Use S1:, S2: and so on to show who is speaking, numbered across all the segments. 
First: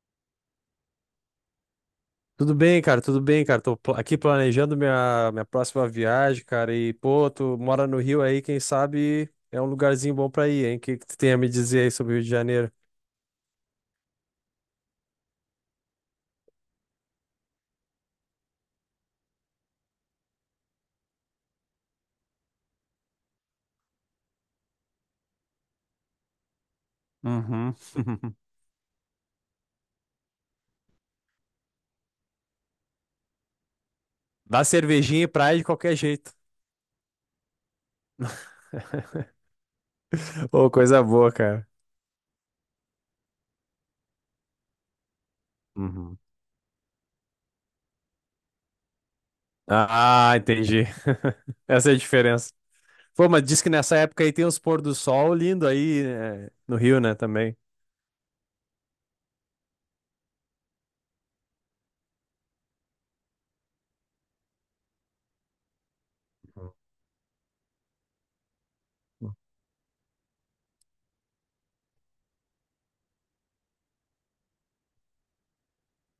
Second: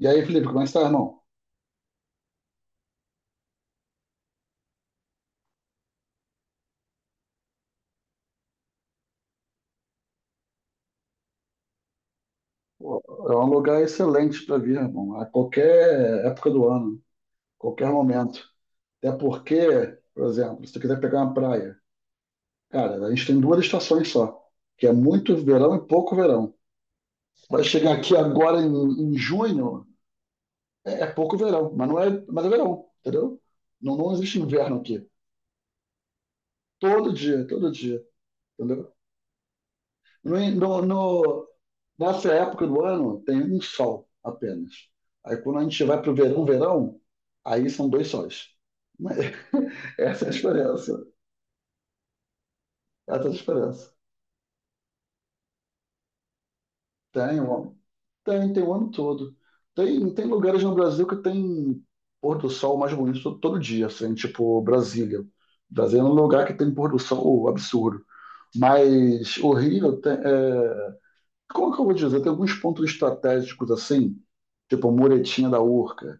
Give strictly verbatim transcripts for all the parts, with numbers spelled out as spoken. S1: E aí, Felipe, como é que está, irmão?
S2: Tudo bem, cara, tudo bem, cara. Tô pla- aqui planejando minha, minha próxima viagem, cara. E, pô, tu mora no Rio aí, quem sabe é um lugarzinho bom pra ir, hein? O que que tu tem a me dizer aí sobre o Rio de Janeiro?
S1: Pô, é um lugar excelente para vir, irmão, a qualquer época do ano, qualquer momento. Até porque, por exemplo, se tu quiser pegar uma praia, cara, a gente tem duas estações só, que é muito verão e pouco verão. Vai
S2: Uhum.
S1: chegar aqui agora em, em junho, é, é pouco verão, mas não é, mas é verão, entendeu? Não, não existe
S2: Dá
S1: inverno aqui.
S2: cervejinha e praia de qualquer jeito.
S1: Todo dia, todo dia, entendeu? No,
S2: Ô,
S1: no,
S2: coisa boa,
S1: no-
S2: cara.
S1: Nessa época do ano tem um sol apenas. Aí quando a gente vai para o
S2: Uhum.
S1: verão, verão, aí são dois sóis. Mas essa é a
S2: Ah, entendi.
S1: diferença.
S2: Essa é a diferença.
S1: Essa
S2: Pô,
S1: é a
S2: mas diz que
S1: diferença.
S2: nessa época aí tem uns pôr do sol lindo aí, né, no Rio, né,
S1: Tem,
S2: também.
S1: ó, tem, tem o ano todo. Tem, tem lugares no Brasil que tem pôr do sol mais bonito todo, todo dia, assim, tipo Brasília. Brasília é um lugar que tem pôr do sol absurdo. Mas o Rio tem, é, como que eu vou dizer? Tem alguns pontos estratégicos assim, tipo a muretinha da Urca,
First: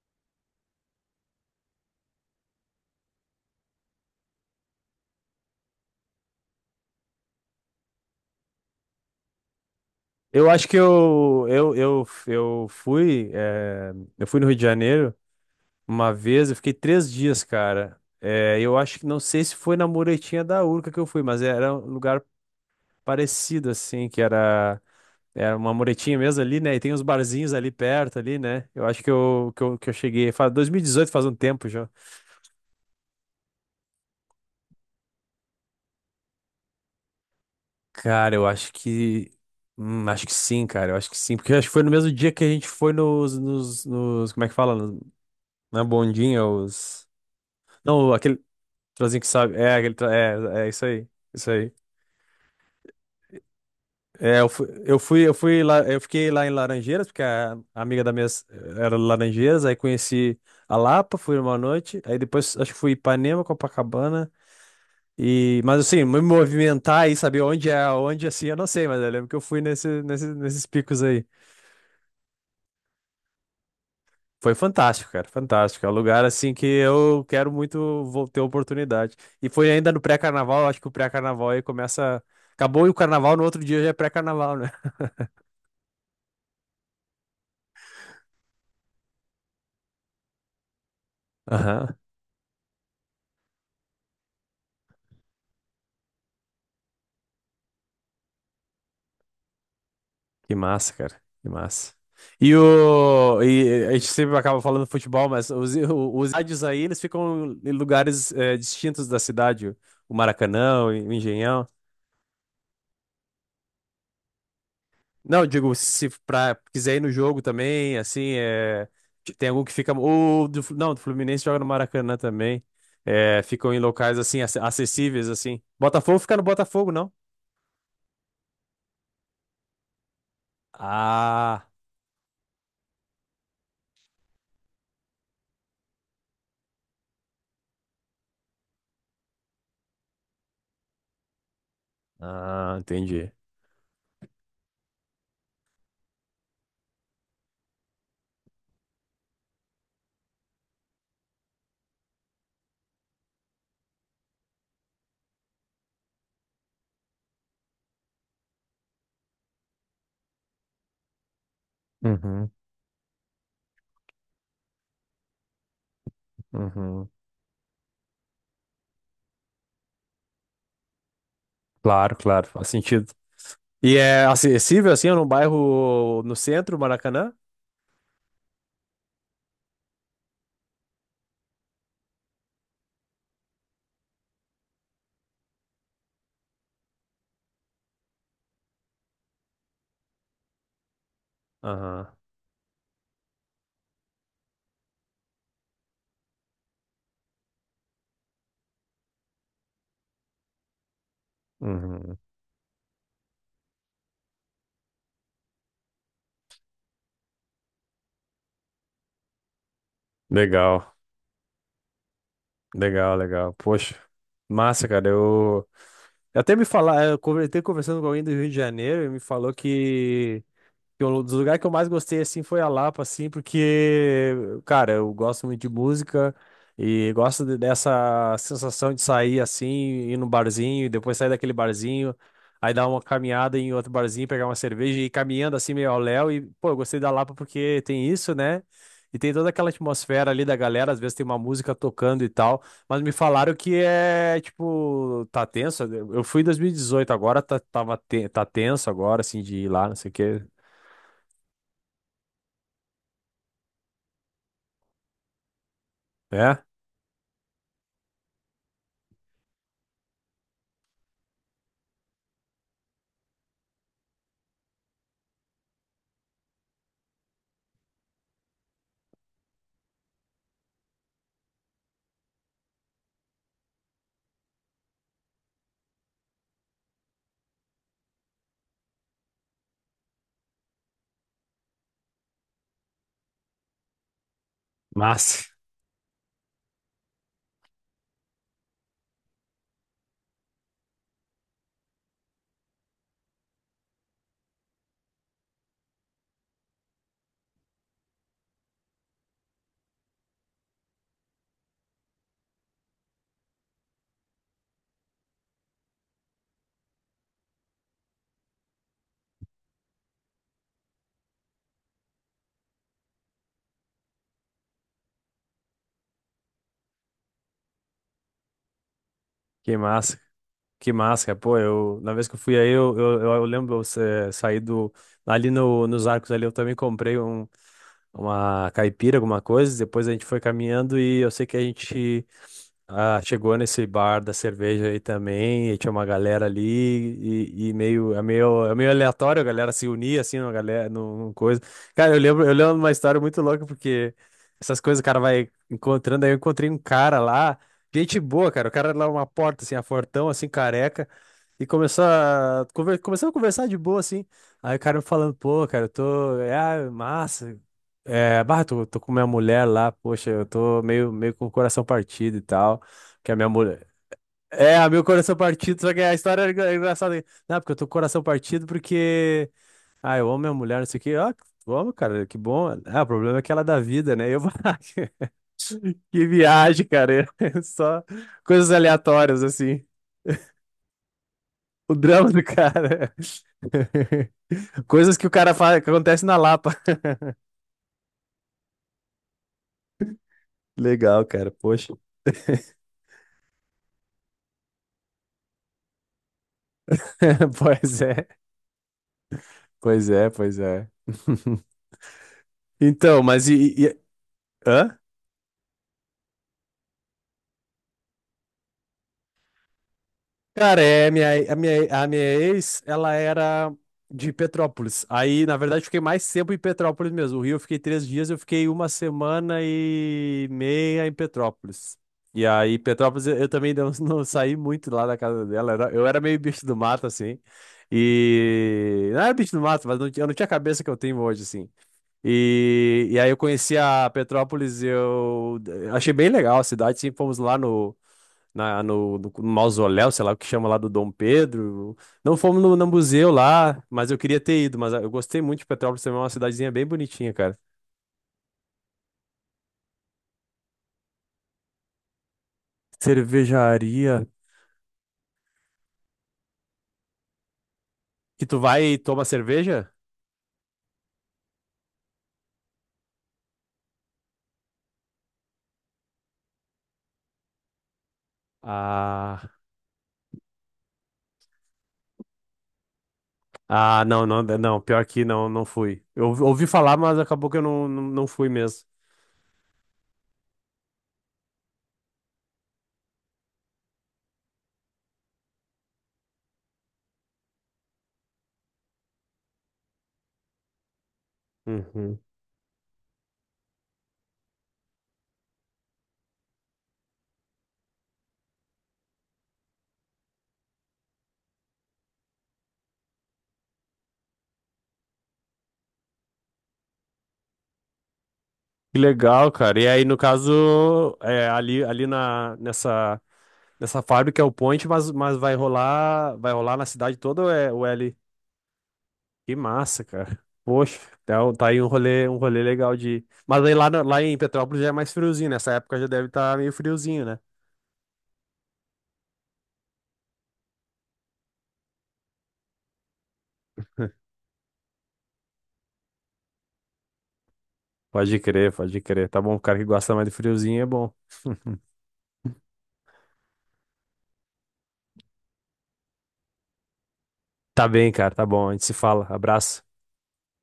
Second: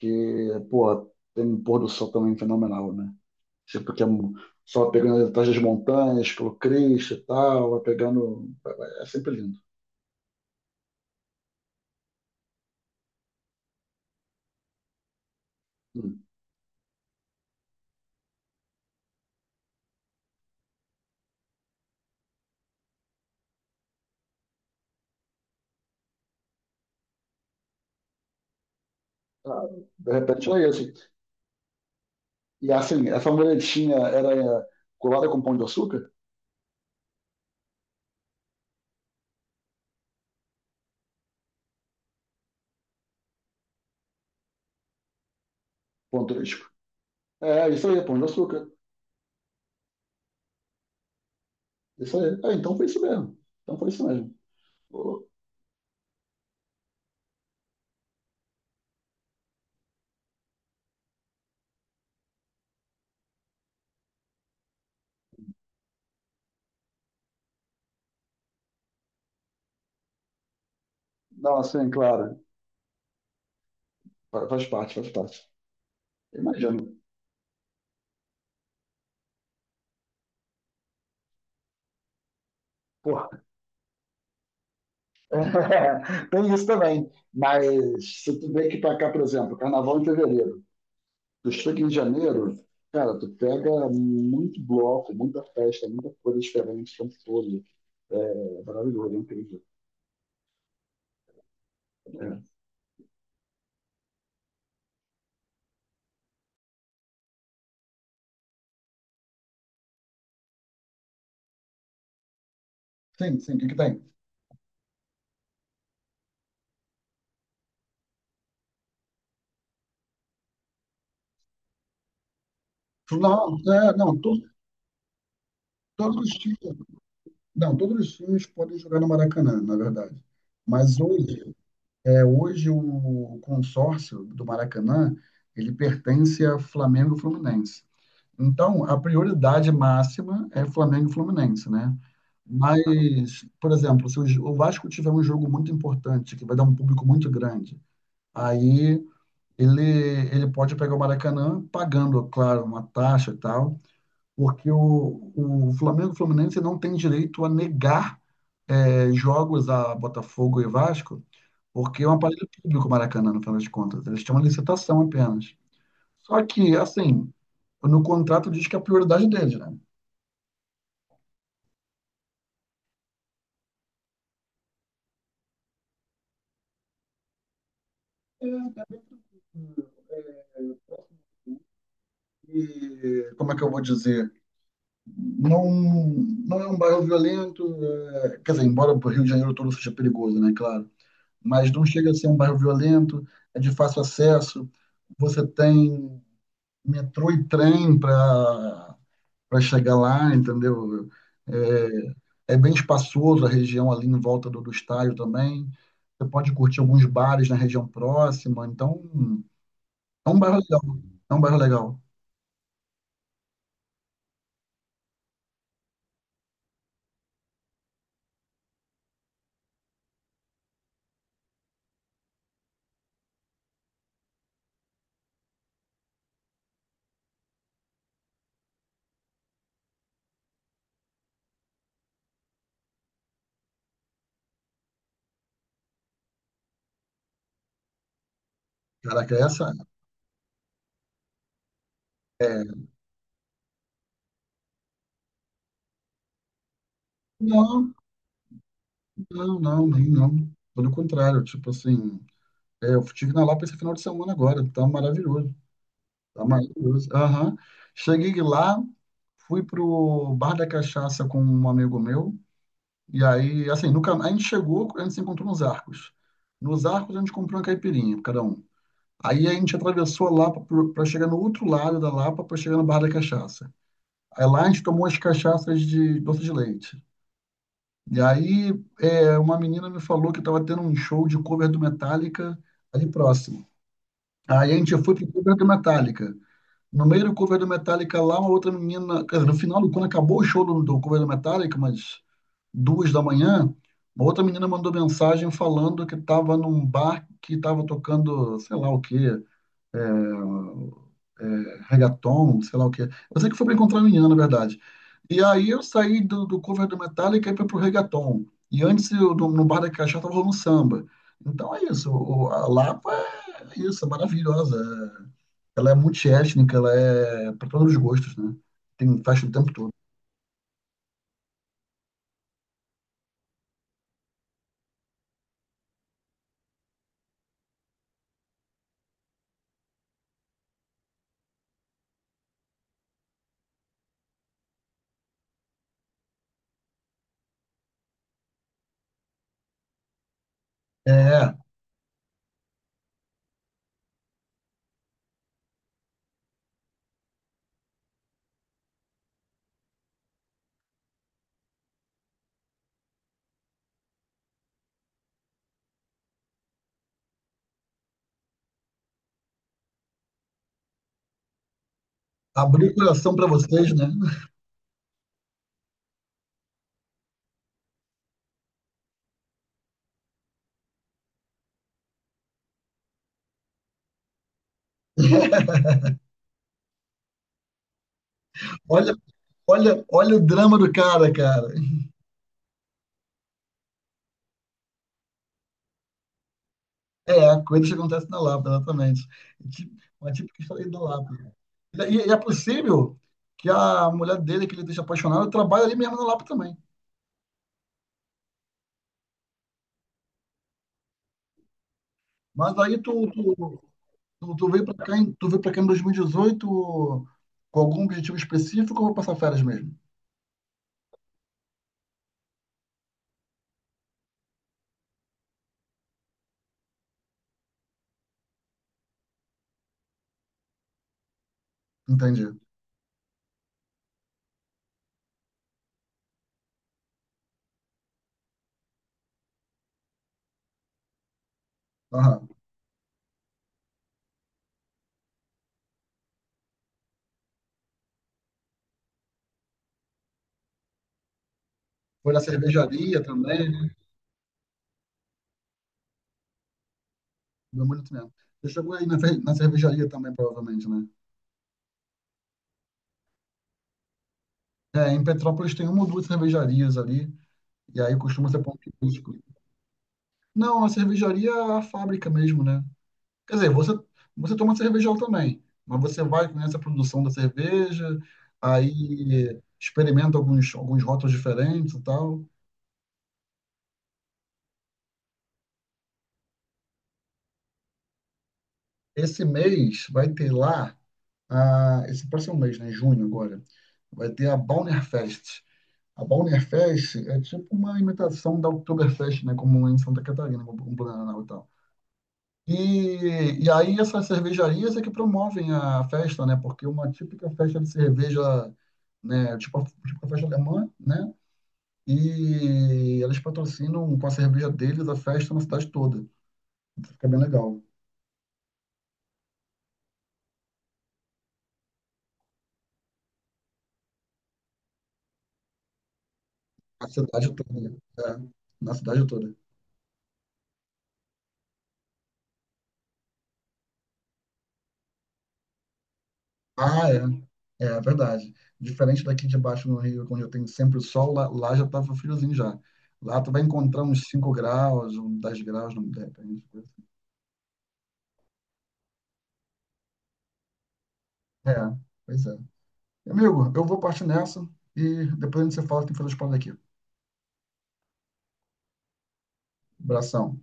S1: que, pô, tem um pôr do sol também fenomenal, né? Tipo, que é um- só pegando atrás das montanhas, pelo Cristo e tal, vai pegando. É sempre lindo.
S2: Eu acho que eu, eu, eu, eu fui, eh, eu fui no Rio de Janeiro uma
S1: Hum.
S2: vez, eu fiquei três dias, cara. Eh, eu acho que não sei se foi na muretinha da Urca que eu fui, mas era um lugar parecido, assim, que era, era uma muretinha mesmo ali, né? E tem uns barzinhos ali perto, ali, né? Eu acho que eu, que
S1: Ah,
S2: eu, que eu
S1: de
S2: cheguei. Faz
S1: repente é
S2: dois mil e dezoito,
S1: isso.
S2: faz um tempo já.
S1: E assim, essa muretinha era, é, colada com Pão de Açúcar?
S2: Cara, eu acho que hum, acho que sim, cara. Eu acho que sim. Porque eu acho que foi no mesmo dia que a gente foi nos, nos, nos- como é que fala? Nos- Na
S1: Pão
S2: bondinha,
S1: turístico.
S2: os.
S1: É, isso aí,
S2: Não,
S1: pão de
S2: aquele
S1: açúcar.
S2: trozinho que sabe. É, aquele tra- é, é isso aí. Isso aí.
S1: Isso aí. É, então foi isso mesmo. Então foi isso mesmo.
S2: É, eu fui, eu fui,
S1: Pô,
S2: eu fui lá, eu fiquei lá em Laranjeiras, porque a amiga da minha s- era de Laranjeiras, aí conheci a Lapa, fui uma noite, aí depois acho que fui Ipanema, Copacabana, e, mas assim, me movimentar e saber onde é, onde assim, eu não sei, mas eu lembro que eu fui nesse, nesse, nesses picos aí.
S1: não, assim, claro, fa-
S2: Foi
S1: faz parte, faz
S2: fantástico, cara,
S1: parte.
S2: fantástico. É um lugar assim que
S1: Imagino.
S2: eu quero muito vou ter oportunidade. E foi ainda no pré-carnaval, acho que o pré-carnaval aí começa. Acabou e o
S1: Pô,
S2: carnaval, no outro dia já é pré-carnaval, né?
S1: tem isso também. Mas se tu vê que pra cá, por exemplo, carnaval em fevereiro, tu chega
S2: Aham.
S1: em janeiro, cara, tu pega muito bloco, muita festa, muita coisa diferente o tempo todo. É maravilhoso, é incrível.
S2: Que massa, cara, que massa.
S1: É.
S2: E o. E a gente sempre acaba falando futebol, mas os, os estádios aí, eles ficam em lugares eh, distintos da cidade. O Maracanã, o Engenhão.
S1: Sim, sim, o que que tem?
S2: Não, digo, se pra, quiser ir no jogo também, assim, é, tem algum que fica. O, do, Flu- não, do Fluminense joga no Maracanã também. É,
S1: Não,
S2: ficam em
S1: é,
S2: locais,
S1: não, to-
S2: assim, ac- acessíveis, assim.
S1: todos
S2: Botafogo
S1: os
S2: fica no
S1: times,
S2: Botafogo, não?
S1: não, todos os times podem jogar no Maracanã, na verdade. Mas hoje,
S2: Ah,
S1: é, hoje o consórcio do Maracanã, ele pertence a Flamengo e Fluminense. Então, a prioridade máxima é Flamengo e Fluminense, né?
S2: ah, entendi.
S1: Mas, por exemplo, se o Ju- o Vasco tiver um jogo muito importante, que vai dar um público muito grande, aí ele, ele, pode pegar o Maracanã pagando, claro, uma taxa e tal, porque o, o Flamengo e o Fluminense não tem direito a negar eh, jogos a Botafogo e Vasco, porque é um aparelho
S2: Uhum,
S1: público o Maracanã, no final das contas. Eles têm uma licitação apenas. Só que,
S2: uhum.
S1: assim, no contrato diz que é a prioridade deles, né?
S2: Claro, claro, faz sentido. E é acessível, assim, num bairro no centro, Maracanã?
S1: É, e, como é que eu vou dizer? Não, não é um bairro violento, é, quer dizer, embora o Rio de Janeiro todo seja perigoso, né, claro, mas não
S2: Aham,
S1: chega a ser um bairro violento, é de fácil acesso, você tem metrô e trem para para chegar lá, entendeu?
S2: uhum.
S1: É, é bem espaçoso a região ali em volta do, do estádio também, você pode curtir alguns bares na região próxima, então é um bairro legal,
S2: Legal,
S1: é um bairro legal.
S2: legal, legal. Poxa, massa, cara, eu. Eu até me falar, eu conver- até conversando com alguém do Rio de Janeiro, ele me falou que que eu- dos lugares que eu mais gostei, assim, foi a Lapa, assim, porque, cara, eu gosto muito de música e gosto de- dessa sensação de sair, assim, ir num barzinho e depois sair daquele barzinho, aí dar uma caminhada em outro barzinho, pegar uma cerveja e ir caminhando, assim, meio ao léu. E, pô, eu gostei da Lapa porque tem isso, né? E tem
S1: Caraca,
S2: toda aquela
S1: essa
S2: atmosfera ali da galera, às vezes tem uma música tocando e tal,
S1: é.
S2: mas me falaram que é, tipo, tá tenso. Eu fui em dois mil e dezoito, agora tá,
S1: Não,
S2: tava, te- tá tenso agora, assim, de
S1: não,
S2: ir
S1: não,
S2: lá, não
S1: nem
S2: sei o
S1: não.
S2: quê.
S1: Pelo contrário, tipo assim, é, eu estive na Lapa esse final de semana agora, tá maravilhoso. Tá
S2: É?
S1: maravilhoso. Aham. Cheguei lá, fui pro Bar da Cachaça com um amigo meu, e aí, assim, no, cam- a gente chegou, a gente se encontrou nos Arcos. Nos Arcos a gente comprou uma caipirinha, cada um. Aí a gente atravessou a Lapa pro- pra chegar no outro lado da Lapa, pra chegar no Bar da Cachaça. Aí lá a gente tomou as cachaças de doce de leite. E aí, é, uma menina me falou que estava tendo um show de cover do Metallica ali próximo. Aí a gente foi pro
S2: Massa.
S1: cover do Metallica. No meio do cover do Metallica lá, uma outra menina, quer dizer, no final, quando acabou o show do, do cover do Metallica, mas duas da manhã, uma outra menina mandou mensagem falando que estava num bar que estava tocando, sei lá o quê, é, é, reggaeton, sei lá o que. Eu sei que foi pra encontrar a menina, na verdade. E aí eu saí do, do, cover do Metallica e fui pro reggaeton. E antes, eu, no, no Bar da Cachaça, tava rolando samba. Então é isso, o- a Lapa é isso, é maravilhosa. Ela é multiétnica, ela é para todos os gostos, né? Tem festa o tempo
S2: Que
S1: todo.
S2: massa. Que massa, cara. Pô, eu, na vez que eu fui aí, eu, eu, eu eu lembro, eu sa- saí do, ali no, nos Arcos ali, eu também comprei um, uma caipira, alguma coisa, depois a gente foi caminhando e eu sei que a gente Ah, chegou nesse bar da cerveja aí também, e tinha uma galera ali, e, e meio, é meio, é meio aleatório a galera se unir, assim, uma galera, num, num
S1: É,
S2: coisa. Cara, eu lembro, eu lembro de uma história muito louca, porque essas coisas o cara vai encontrando, aí eu encontrei um cara lá, gente boa, cara, o cara lá uma porta, assim, a fortão, assim, careca, e começou a, conver, começamos a conversar de boa, assim, aí o cara me falando, pô, cara, eu tô, é, ah, massa, é, bah, tô, tô com minha mulher lá, poxa, eu tô meio, meio com o coração partido e tal.
S1: abrir o
S2: Que
S1: coração
S2: a
S1: para
S2: minha mulher.
S1: vocês, né?
S2: É, a meu coração partido, só que a história é engra- é engraçada. Não, porque eu tô com o coração partido porque. Ah, eu amo minha mulher, não sei o quê. Ah, vamos, cara, que bom. Ah, o problema é que ela dá vida, né? Eu vou. Que viagem, cara. Só coisas
S1: Olha,
S2: aleatórias, assim.
S1: olha, olha o drama do cara, cara.
S2: O drama do cara. Coisas que o cara faz, que acontece na Lapa.
S1: É, coisas que acontecem na Lapa, exatamente. Tipo- uma típica história da
S2: Legal,
S1: Lapa.
S2: cara, poxa.
S1: E, e é possível que a mulher dele, que ele deixa apaixonado, trabalhe ali mesmo na Lapa também.
S2: Pois é, pois é, pois é.
S1: Mas aí
S2: Então,
S1: tu,
S2: mas e.
S1: tu,
S2: E... e-
S1: tu, tu veio para
S2: Hã?
S1: cá, em- tu veio para cá em dois mil e dezoito com algum objetivo específico ou vou passar férias mesmo?
S2: Cara, é, minha, a minha, a minha ex, ela era de Petrópolis. Aí, na verdade, eu fiquei mais tempo em Petrópolis mesmo. O Rio eu fiquei três dias, eu fiquei uma semana e meia em Petrópolis. E
S1: Entendi.
S2: aí, Petrópolis, eu, eu também não, não saí muito lá da casa dela. Era- eu era meio bicho do mato, assim. E. Não era bicho do mato, mas não tinha- eu não tinha a cabeça que eu tenho hoje, assim.
S1: Aham.
S2: E, e aí, eu conheci a Petrópolis, eu achei bem legal a cidade, sim, fomos lá no na, no, no mausoléu, sei lá o que chama lá do Dom Pedro.
S1: Foi
S2: Não
S1: na
S2: fomos no, No
S1: cervejaria
S2: museu
S1: também,
S2: lá,
S1: né?
S2: mas eu queria ter ido, mas ah, eu gostei muito de Petrópolis também, é uma cidadezinha bem bonitinha, cara.
S1: Deu muito mesmo. Você chegou aí na, fer- na cervejaria também, provavelmente, né?
S2: Cervejaria.
S1: É, em Petrópolis tem uma ou duas cervejarias ali, e aí
S2: Que
S1: costuma
S2: tu
S1: ser ponto
S2: vai e toma
S1: turístico.
S2: cerveja?
S1: Não, a cervejaria é a fábrica mesmo, né? Quer dizer, você, você, toma cervejão também, mas você vai, conhece a produção da cerveja,
S2: Ah,
S1: aí experimenta alguns, alguns rótulos diferentes e tal.
S2: ah, não, não, não, pior que não, não fui. Eu ouvi ouvi falar, mas acabou que eu não, não, não fui mesmo.
S1: Esse mês vai ter lá, ah, esse próximo mês, né, junho agora, vai ter a Bauernfest. A Bauernfest é tipo uma imitação da Oktoberfest, né, como em Santa Catarina, como em Blumenau e tal.
S2: Uhum.
S1: E, e aí essas cervejarias é que promovem a festa, né? Porque uma típica festa de cerveja, né? Tipo a, tipo a festa alemã, né? E eles patrocinam com a cerveja deles a festa na cidade toda. Então fica bem legal.
S2: Que legal, cara. E aí, no caso, é, ali, ali na, nessa nessa fábrica é o Point, mas, mas vai rolar, vai rolar na
S1: Na
S2: cidade toda
S1: cidade
S2: ou é o
S1: toda.
S2: L?
S1: É, na cidade toda.
S2: Que massa, cara. Poxa, então tá aí um rolê, um rolê legal de. Mas aí lá, no- lá em Petrópolis já é mais friozinho, nessa época já deve estar meio
S1: Ah, é.
S2: friozinho, né?
S1: É é verdade. Diferente daqui de baixo no Rio, onde eu tenho sempre o sol, lá, lá já tava friozinho já. Lá tu vai encontrar uns cinco graus, uns dez graus, não, de repente.
S2: Pode crer, pode crer. Tá bom, o cara que gosta mais de friozinho é bom.
S1: É, pois é. Amigo, eu vou partir nessa e depois a gente se fala, tem que fazer os planos aqui.
S2: Tá bem, cara, tá bom. A gente se fala. Abraço.
S1: Abração.